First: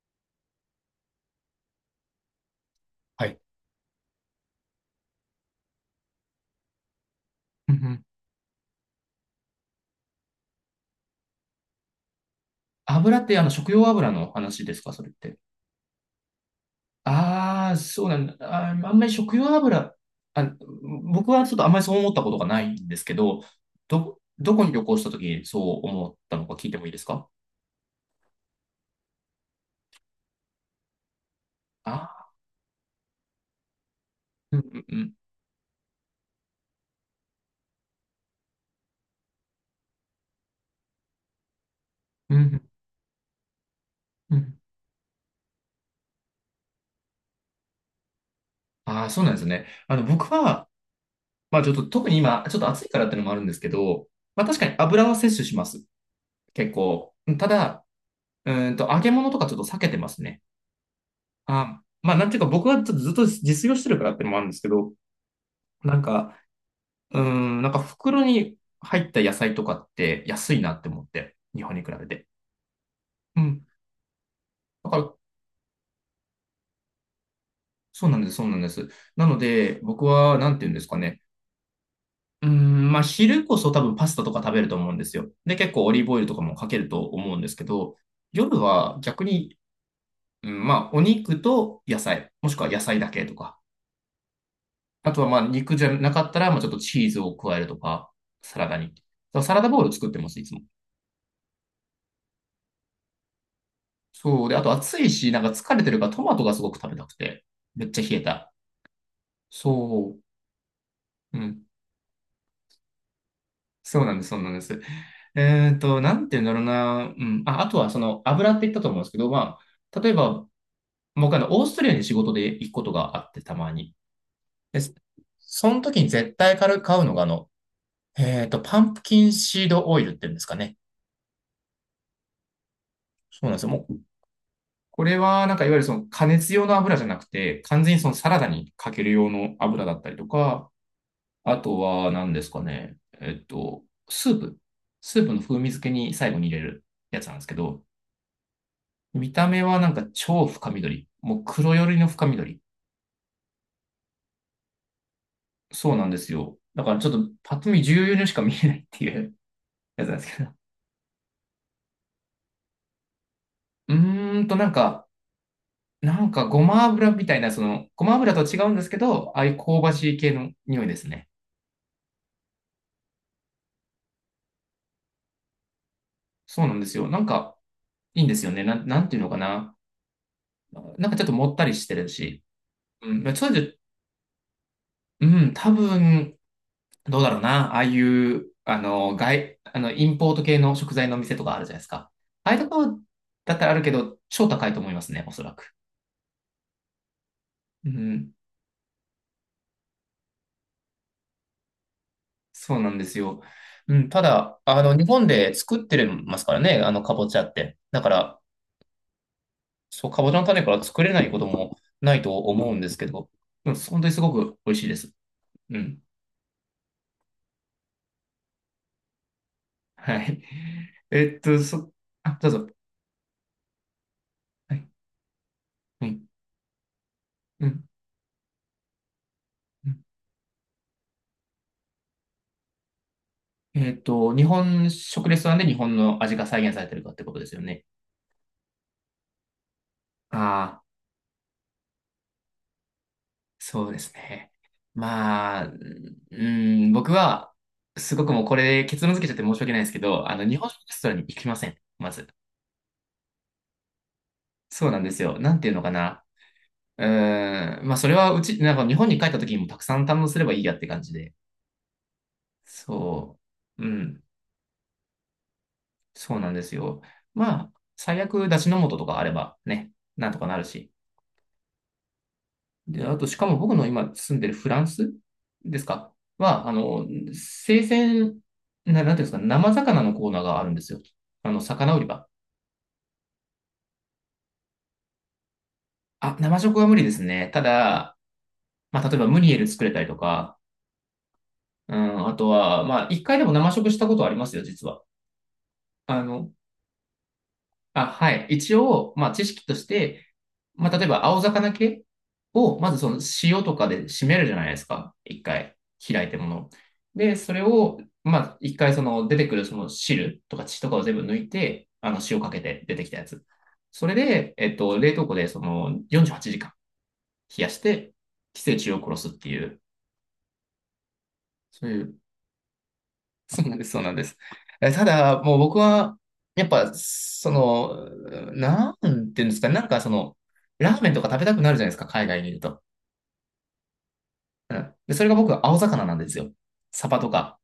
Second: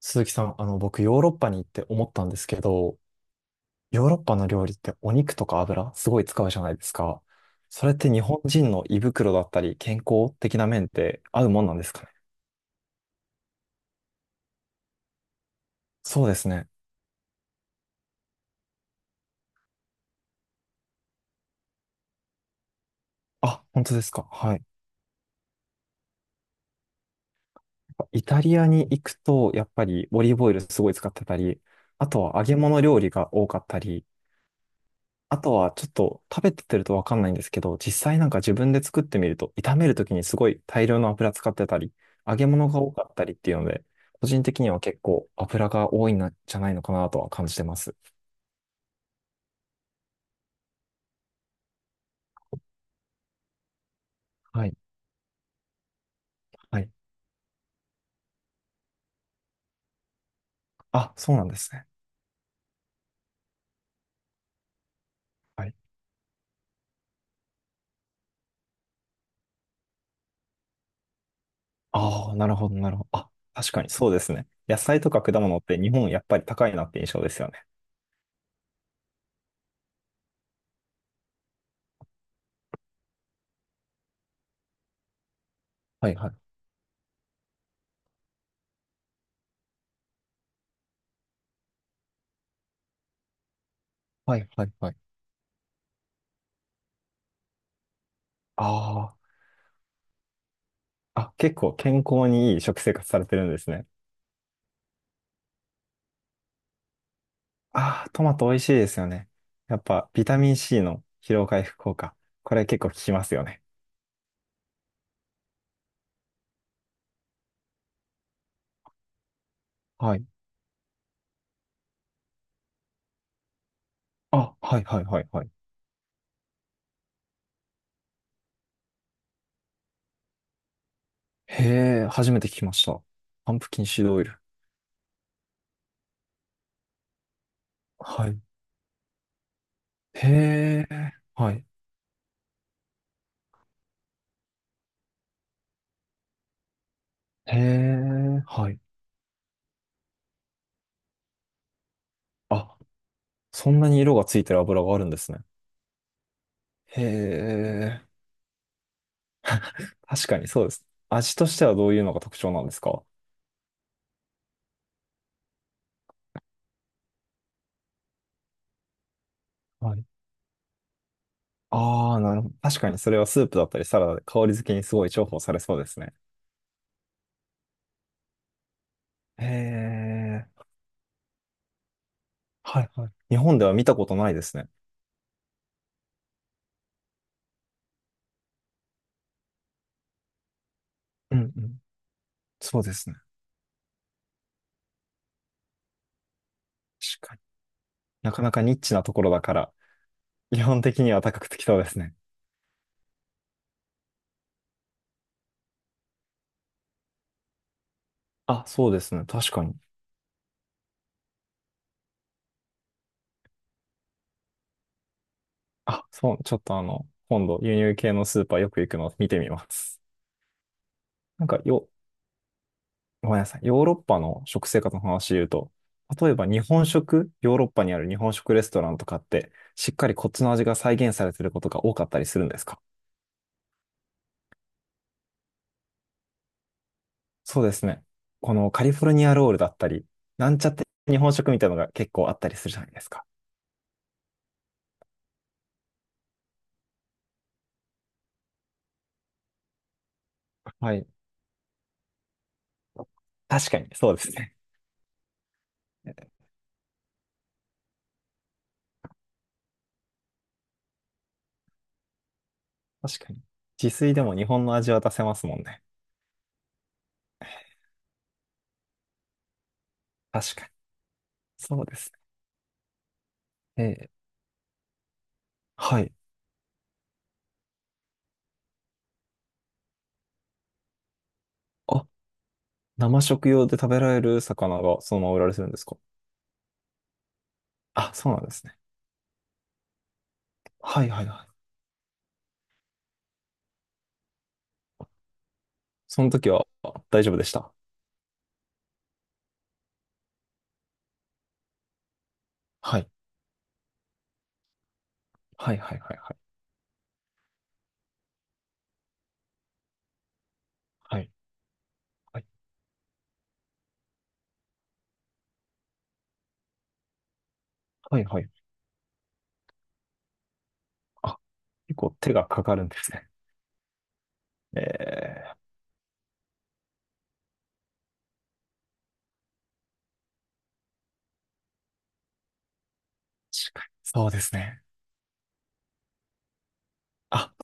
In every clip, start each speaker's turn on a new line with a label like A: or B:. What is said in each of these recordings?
A: 鈴木さん、僕、ヨーロッパに行って思ったんですけど、
B: はい。
A: ヨーロッパの料理ってお肉とか油、すごい使うじゃないですか。
B: うんう
A: それっ
B: ん。
A: て日本人の胃袋だったり、健康的な面って合うもんなんですかね。
B: 油って食用油の話ですか、それって。
A: そうですね。
B: ああ、そうなんだ。あんまり食用油、あ、僕はちょっとあんまりそう思ったことがないんですけど、
A: あ、本当ですか。
B: ど
A: はい。
B: こに旅行した時にそう思ったのか聞いてもいいですか？
A: イタリアに行くと、やっぱりオリーブオイルすごい使ってたり、あと
B: ああ
A: は揚げ物料理が多かったり、
B: うんうんうん。
A: あとはちょっと食べてるとわかんないんですけど、実際なんか自分で作ってみると、炒めるときにすごい大量の油使ってたり、
B: う
A: 揚げ
B: ん
A: 物が多かったりっていうので、個
B: う
A: 人
B: ん。
A: 的には結構油が多いんじゃないのかなとは感じてます。
B: ああ、そうなんですね。僕は、まあちょっと特に今、ちょっと暑いからっていうのもあるんですけど、まあ確か
A: は
B: に
A: い。
B: 油は摂取します。結
A: はい。
B: 構。ただ、揚げ物とかちょっと避けてますね。
A: あ、そうなんですね。
B: まあ、なんていうか、僕はちょっとずっと実用してるからってのもあるんですけど、
A: はい。
B: なんか、なんか袋に入った野菜とかって安いなって思って、日本に比べて。
A: ああ、なるほど、なるほど。あ、
B: うん。
A: 確かにそうですね。野
B: だか
A: 菜と
B: ら、
A: か果物って日本やっぱり高いなって印象ですよね。
B: そうなんです、そうなんです。なので、僕は、なんていうんですかね。まあ、昼こそ多分パスタとか食べると思うんですよ。で、結構オリー
A: は
B: ブ
A: い
B: オイル
A: は
B: とか
A: い。
B: もかけると思うんですけど、夜は逆に、うん、まあ、お肉と野菜、もしくは野菜だけとか、
A: はいはいはい。
B: あとはまあ肉じゃなかったら、まあちょっとチーズを加えるとか、サラダに。だか
A: あ
B: らサラダボウル作ってます、いつも。
A: あ、あ、結構健康にいい食生活されてるんですね。
B: そう。で、あと暑いし、なんか疲れてるからトマトがすごく食べたくて。めっちゃ
A: ああ、
B: 冷え
A: トマト
B: た。
A: 美味しいですよね。やっぱ、
B: そ
A: ビタミン C の疲
B: う。う
A: 労回
B: ん。
A: 復効果。これ結構効きますよね。
B: そうなんです、そうなんです。なんて言うんだろうな。うん。あ、あとはその油って言ったと思うんですけど、まあ、例え
A: はい。
B: ば、僕オーストラリアに仕事で行くことがあって、たまに。
A: あ、は
B: で、
A: いはいはいはい。
B: その時に絶対買うのが、パンプキンシードオイルって言うんですかね。
A: へえ、初めて聞きました。
B: そうな
A: パ
B: んで
A: ン
B: すよ。
A: プキ
B: も
A: ン
B: う
A: シードオイル。
B: これは、なんかいわゆるその加熱用の油じゃなくて、完全にその
A: は
B: サラ
A: い。
B: ダにかける用の油だったりと
A: へ
B: か、
A: え、は
B: あ
A: い。
B: とは何ですかね、スープ。スープの風味付けに最後に入れるやつなんですけ
A: へ
B: ど、
A: え、はい。
B: 見た目はなんか超深緑。もう黒寄りの深緑。
A: あ、そんなに色がついてる油があるんですね。
B: そうなんですよ。だから
A: へ
B: ちょっとパッと見
A: え、
B: 重要にしか見えないっていう やつなんで
A: 確
B: す
A: か
B: け
A: に
B: ど。
A: そうです。味としてはどういうのが特徴なんですか？
B: うーんと、なんか、なんかごま油みたいな、その、ごま油とは違うんですけど、ああいう香ば
A: はい。
B: しい系の匂いですね。
A: ああ、なるほど。確かにそれはスープだったりサラダで香り付けにすごい重宝されそうですね。
B: そうなんですよ。なんか、いいんですよね。なんていうのか
A: へ
B: な。
A: え。
B: なんかちょっともったりしてるし。
A: はいは
B: う
A: い。
B: ん。まあ
A: 日
B: それ
A: 本では
B: で、
A: 見たことないですね。
B: うん、多分、どうだろうな。ああいう、あの、外、あの、インポート系の食材の
A: う
B: 店
A: ん
B: とかあ
A: う
B: るじゃない
A: ん。
B: ですか。ああいうと
A: そ
B: こ
A: うで
B: ろ
A: すね。
B: だったらあるけど、超高いと思いますね、おそらく。
A: 確かに。
B: う
A: な
B: ん。
A: かなかニッチなところだから、基本的には高くてきそうですね。
B: そうなんですよ。うん。ただ、あの、日本で作ってますからね、あの、かぼちゃって。だから、
A: あ、そうですね。確かに。
B: そう、かぼちゃの種から作れないこともないと思うんですけど、うん、本当にすごく美味しいです。うん。
A: あ、そう、ちょっと今度輸入系のスーパーよく行くのを見てみます。
B: はい。えっ
A: なん
B: と、
A: かよ、
B: そ、あ、どうぞ。
A: ごめんなさい。ヨーロッパの食
B: は
A: 生
B: い。
A: 活の話で言うと、
B: はい。
A: 例えば日本食、ヨー
B: う
A: ロッパ
B: ん。
A: にある日本食レストランとかって、
B: う
A: しっ
B: ん。
A: かりこっちの味が再現されてることが多かったりするんですか？
B: 日本食レストランで日本の味が再現されてるかってことですよ
A: そうで
B: ね。
A: すね。このカリフォルニアロールだったり、なんちゃっ
B: ああ、
A: て日本食みたいなのが結構あったりするじゃないですか。
B: そうですね。まあ、うん、僕は、すごくもうこれ結論付けちゃって申し訳ないですけど、あの、日本食レ
A: は
B: ス
A: い。
B: トランに行きません。まず。
A: 確かに、そうですね。
B: そうなんですよ。なんていうのかな。まあ、それはうち、なんか日本に帰った時にもたくさん堪能すればいいやって感じで。
A: 確か
B: そ
A: に。
B: う。う
A: 自炊で
B: ん。
A: も日本の味は出せますもんね。
B: そうなんですよ。まあ、最悪、出汁の素とかあればね、なんとか
A: 確
B: なる
A: かに。
B: し。
A: そうです
B: で、あと、しかも僕
A: ね。
B: の今住んでるフランスです
A: は
B: か？
A: い。
B: は、生鮮、なんていうんですか、生魚のコーナーがあるんですよ。あの、魚売り
A: あ、
B: 場。
A: 生食用で食べられる魚がそのまま売られてるんですか？
B: あ、生食は無理ですね。た
A: あ、
B: だ、
A: そうなんですね。
B: まあ、例えばムニエル作れたりとか、
A: はいはいはい。
B: うん、あとは、まあ、一回でも生食したことありますよ、実は。あ
A: その時
B: の、
A: は大丈夫でした。
B: あ、はい。一応、まあ、知識として、まあ、例えば、青魚系を、まず
A: は
B: そ
A: い。
B: の塩とかで締めるじゃないですか。一
A: は
B: 回、
A: いはいはい
B: 開い
A: は
B: て
A: い。
B: もの。で、それを、まあ、一回、その、出てくるその汁とか血とかを全
A: は
B: 部
A: い。
B: 抜いて、あの、
A: は
B: 塩
A: い
B: かけて出てきたやつ。それで、冷凍庫で、その、48時間冷やして、
A: はいはい。
B: 寄生虫を殺すっていう、
A: あ、
B: そう
A: 結
B: い
A: 構
B: う。
A: 手がかかるんですね。
B: そうなんです、そうなんです。
A: え
B: え、ただ、もう
A: ー、
B: 僕は、やっぱ、その、なんていうんですか、なんかその、ラーメンとか食べたくなるじゃないですか、海外にいると。
A: 確かに。そうです
B: う
A: ね。
B: ん。で、それが僕は青魚なんですよ。サバと
A: あ
B: か、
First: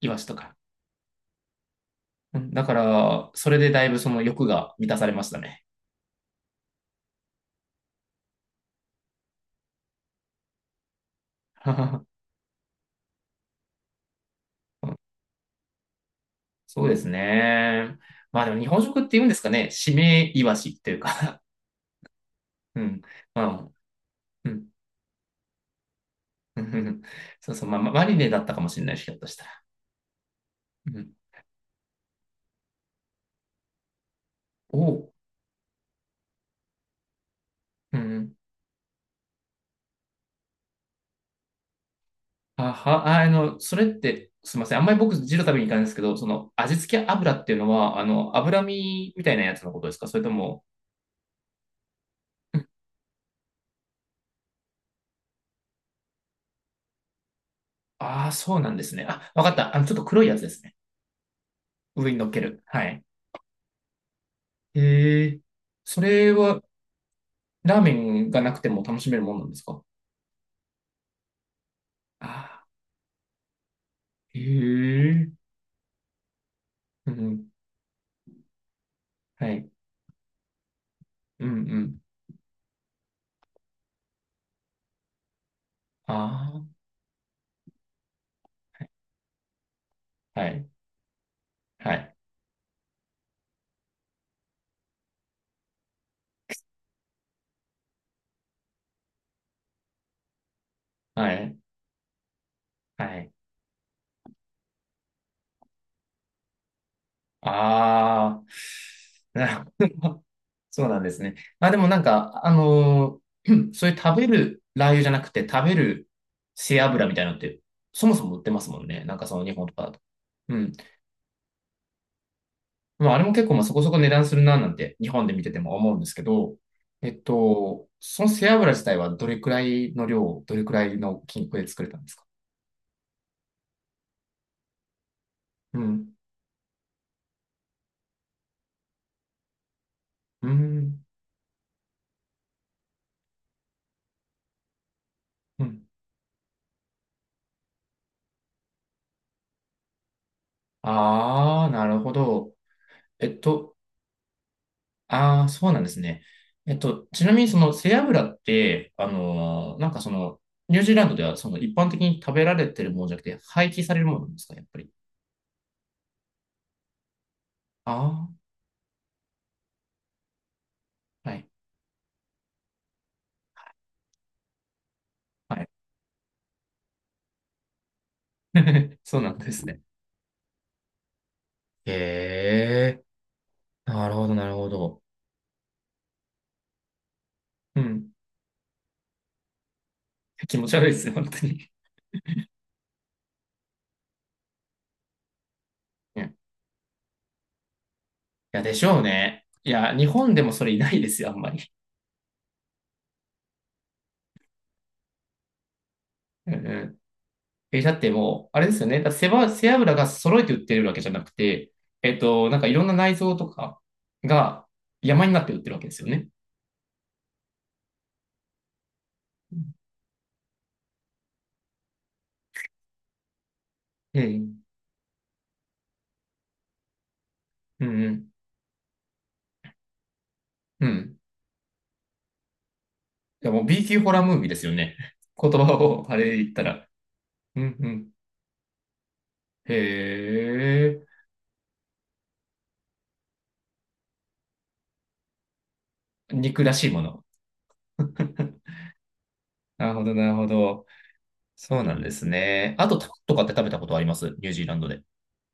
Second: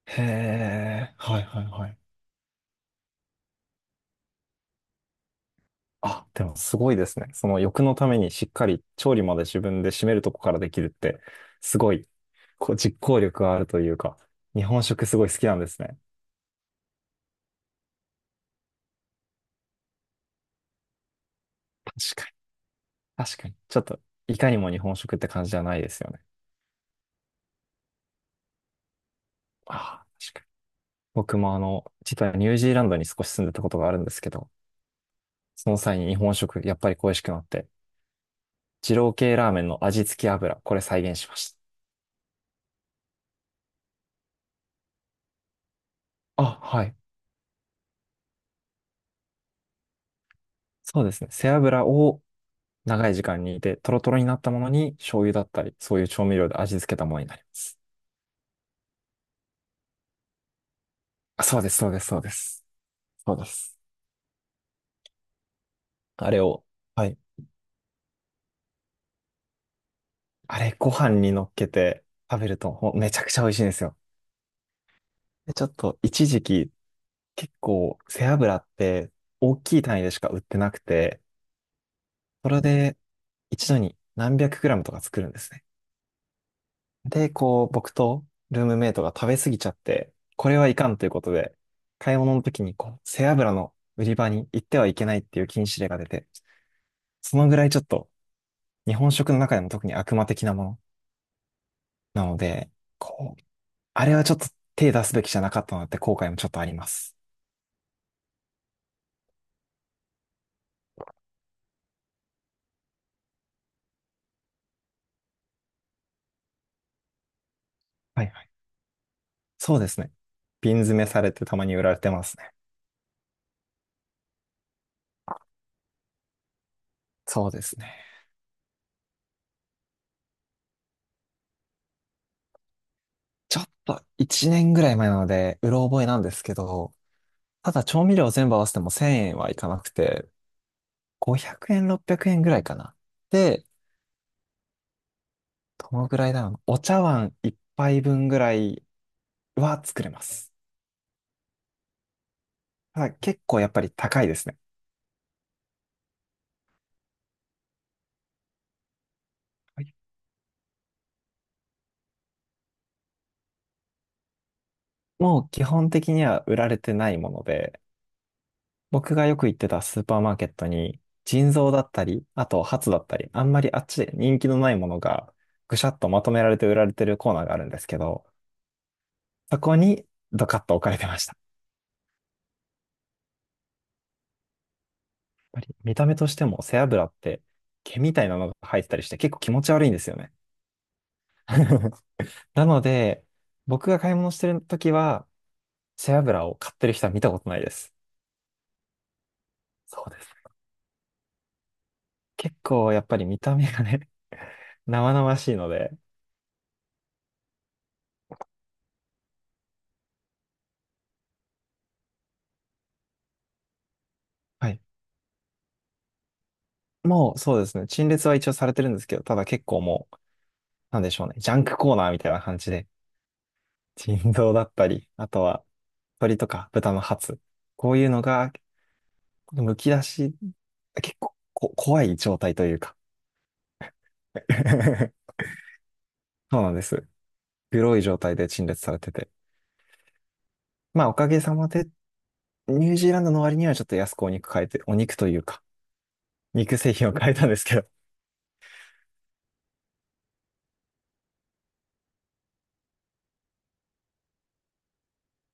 B: イワ
A: へ
B: シとか。
A: え、はいはいはい。
B: うん。だから、それでだいぶその欲が満たされましたね。
A: あ、でもすごいですね。その欲のためにしっかり調理まで自分で締めるとこからできるって、すごい、こう実行力があるというか、日本食すごい好きなんですね。
B: そうですね。まあでも日本食って言うんですかね、締めイワシっていうか
A: 確か
B: うん。
A: に、確
B: ま
A: かに。
B: あ、
A: ちょっと、いか
B: う
A: に
B: ん。
A: も日本食って感じじゃないですよね。
B: うんうん そうそう、まあ、マリネだったかもしれないし、ひょっとしたら。
A: ああ、確かに。
B: うん。
A: 僕も実はニュージーランドに少し住んでたことがあるんですけど、
B: おう。
A: その際に日本食、やっぱり恋しくなって、
B: うんうん。
A: 二郎系ラーメンの味付け油、これ再現しまし
B: あは、ああの、それって、すみません。あんまり僕、ジル食べに行かないんですけど、そ
A: た。あ、
B: の、味
A: はい。
B: 付け油っていうのは、あの、脂身みたいなやつのことですか？それとも、
A: そうですね。背脂を長い時間煮て、トロトロになったものに醤油だったり、そういう調味料で味付けたものになります。
B: ああ、そうなんですね。あ、わかった。あの、ちょっと黒いやつですね。
A: あ、そうです、そうです、
B: 上に
A: そう
B: 乗っ
A: で
B: ける。
A: す。
B: はい。
A: そうです。
B: へえ。そ
A: あ
B: れ
A: れ
B: は、
A: を、はい。
B: ラーメンがなくても楽しめるもんなんですか？
A: あれ、ご飯に乗っけて食べる
B: ああ
A: と、ほんめちゃくちゃ美味しいんですよ。
B: ー、へえ。
A: で、ちょっと、一時期、
B: うん。
A: 結構、背脂って
B: は
A: 大
B: い。
A: きい単位でしか売ってなくて、
B: うんうん。
A: それで一度に何百グラムとか作るんですね。
B: あ
A: で、こう、僕とルームメイトが食べ過ぎちゃって、
B: あ、は
A: これ
B: い。
A: はいかんということで、
B: は
A: 買
B: い。
A: い物の時にこう、背脂の売り場に行ってはいけないっていう禁止令が出て、そのぐらいちょっと日本食の中でも特に悪魔的なもの
B: はい。
A: なので、
B: はい。
A: こう、あれはちょっと手出すべきじゃなかったなって後悔もちょっとあります。
B: ああ、なるほど。そうなんですね。まあでもなんか、そういう食べるラー油じゃなくて食べる背脂みたいなのって、そも
A: は
B: そ
A: い
B: も売っ
A: は
B: て
A: い。
B: ますもんね。なんかその日本と
A: そう
B: か
A: で
B: だと。
A: すね。
B: うん。
A: 瓶詰めされてたまに売られてますね。
B: まああれも結構まあそこそこ値段するななんて日本で見てても思うんですけど、
A: そうですね。
B: その背脂自体はどれくらいの量、どれくらいの金額で作れたんですか？
A: ちょっと1年ぐらい前なので、う
B: う
A: ろ覚え
B: ん。
A: なんですけど、ただ調味料全部合わせても1000円はいかなくて、
B: うん。
A: 500円、600円ぐらいかな。で、
B: うん。
A: どのぐらいだろうな。お茶碗一杯分ぐらいは作れます。
B: ああ、なるほど。
A: ただ
B: えっ
A: 結構やっ
B: と、
A: ぱり高いですね。
B: ああ、そうなんですね。ちなみにその背脂って、
A: はい
B: ニュージーランドではその一般的に食べられてるものじゃなくて、廃棄されるものなんですか、やっぱり。
A: もう基本的には売られてないもので、
B: あ
A: 僕がよく行ってたスーパーマーケットに、
B: あ、はい、
A: 腎臓だったり、あとハツだったり、あんまりあっちで人気のないものが
B: はい。
A: ぐしゃっとまとめられて売られてるコーナーがあるんですけど、
B: そうなんで
A: そ
B: す
A: こ
B: ね。
A: にドカッと置かれてました。
B: へえ、なるほど、なるほど。
A: やっぱり見た目としても背脂って
B: う
A: 毛
B: ん。
A: みたいなのが入ってたりして結構気持ち悪いんですよね。
B: 気持ち悪いですよ、本当に。
A: なので、僕が買い物してる時は、背
B: うん。い
A: 脂を買ってる人は見たことないです。
B: や、でしょうね。いや、
A: そ
B: 日
A: うです。
B: 本でもそれいないですよ、あんまり。
A: 結構やっぱり見た目がね、生々しいので、
B: うんうん。え、だってもう、あれですよね。だって背脂が揃えて売ってるわけじゃなくて、えっと、なんかいろんな内臓とかが
A: はい。
B: 山になって売ってるわけですよね。
A: もうそうですね、陳列は一応されてるんですけど、ただ結構もう、なんでしょうね、ジャンクコーナーみたいな感じで、
B: う
A: 腎臓だ
B: ん。
A: ったり、あとは鶏とか豚のハツ、
B: う
A: こう
B: ん。
A: い
B: う
A: うの
B: ん。
A: が、むき出し、
B: うん。
A: 結構こ怖い状態というか。
B: いや、もう B 級ホラームービーですよね。言葉をあれで言っ
A: そ
B: た
A: うなんで
B: ら。
A: す。
B: うんう
A: 黒い
B: ん。
A: 状態で陳列されてて。
B: へえ。
A: まあ、おかげさまでニュージーランドの割にはちょっと安くお肉変えて、お肉というか、
B: 肉ら
A: 肉
B: しい
A: 製
B: も
A: 品を
B: の。
A: 変えたんですけど。
B: なるほど、なるほど。そうなんですね。あと、タンとかって食べたことあります？ニュージーランドで。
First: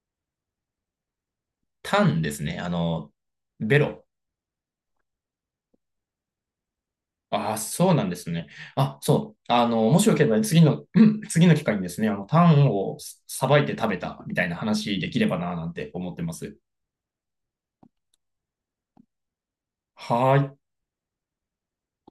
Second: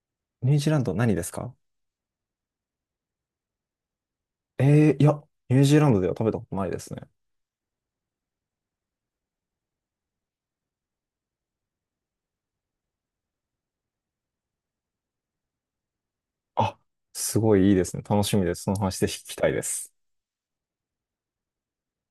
A: ニュージーランド何ですか？
B: タンですね。あの、ベロ。
A: えー、いや、ニュージーランドでは食べたことないですね。
B: ああ、そうなんですね。あ、そう。あの、もしよければ次の、うん次の機会にですね、あの、タンをさばいて食べたみたいな話できればな、なんて思ってます。
A: あ、すごいいいですね。楽しみです。その話で聞きたいです。
B: はーい。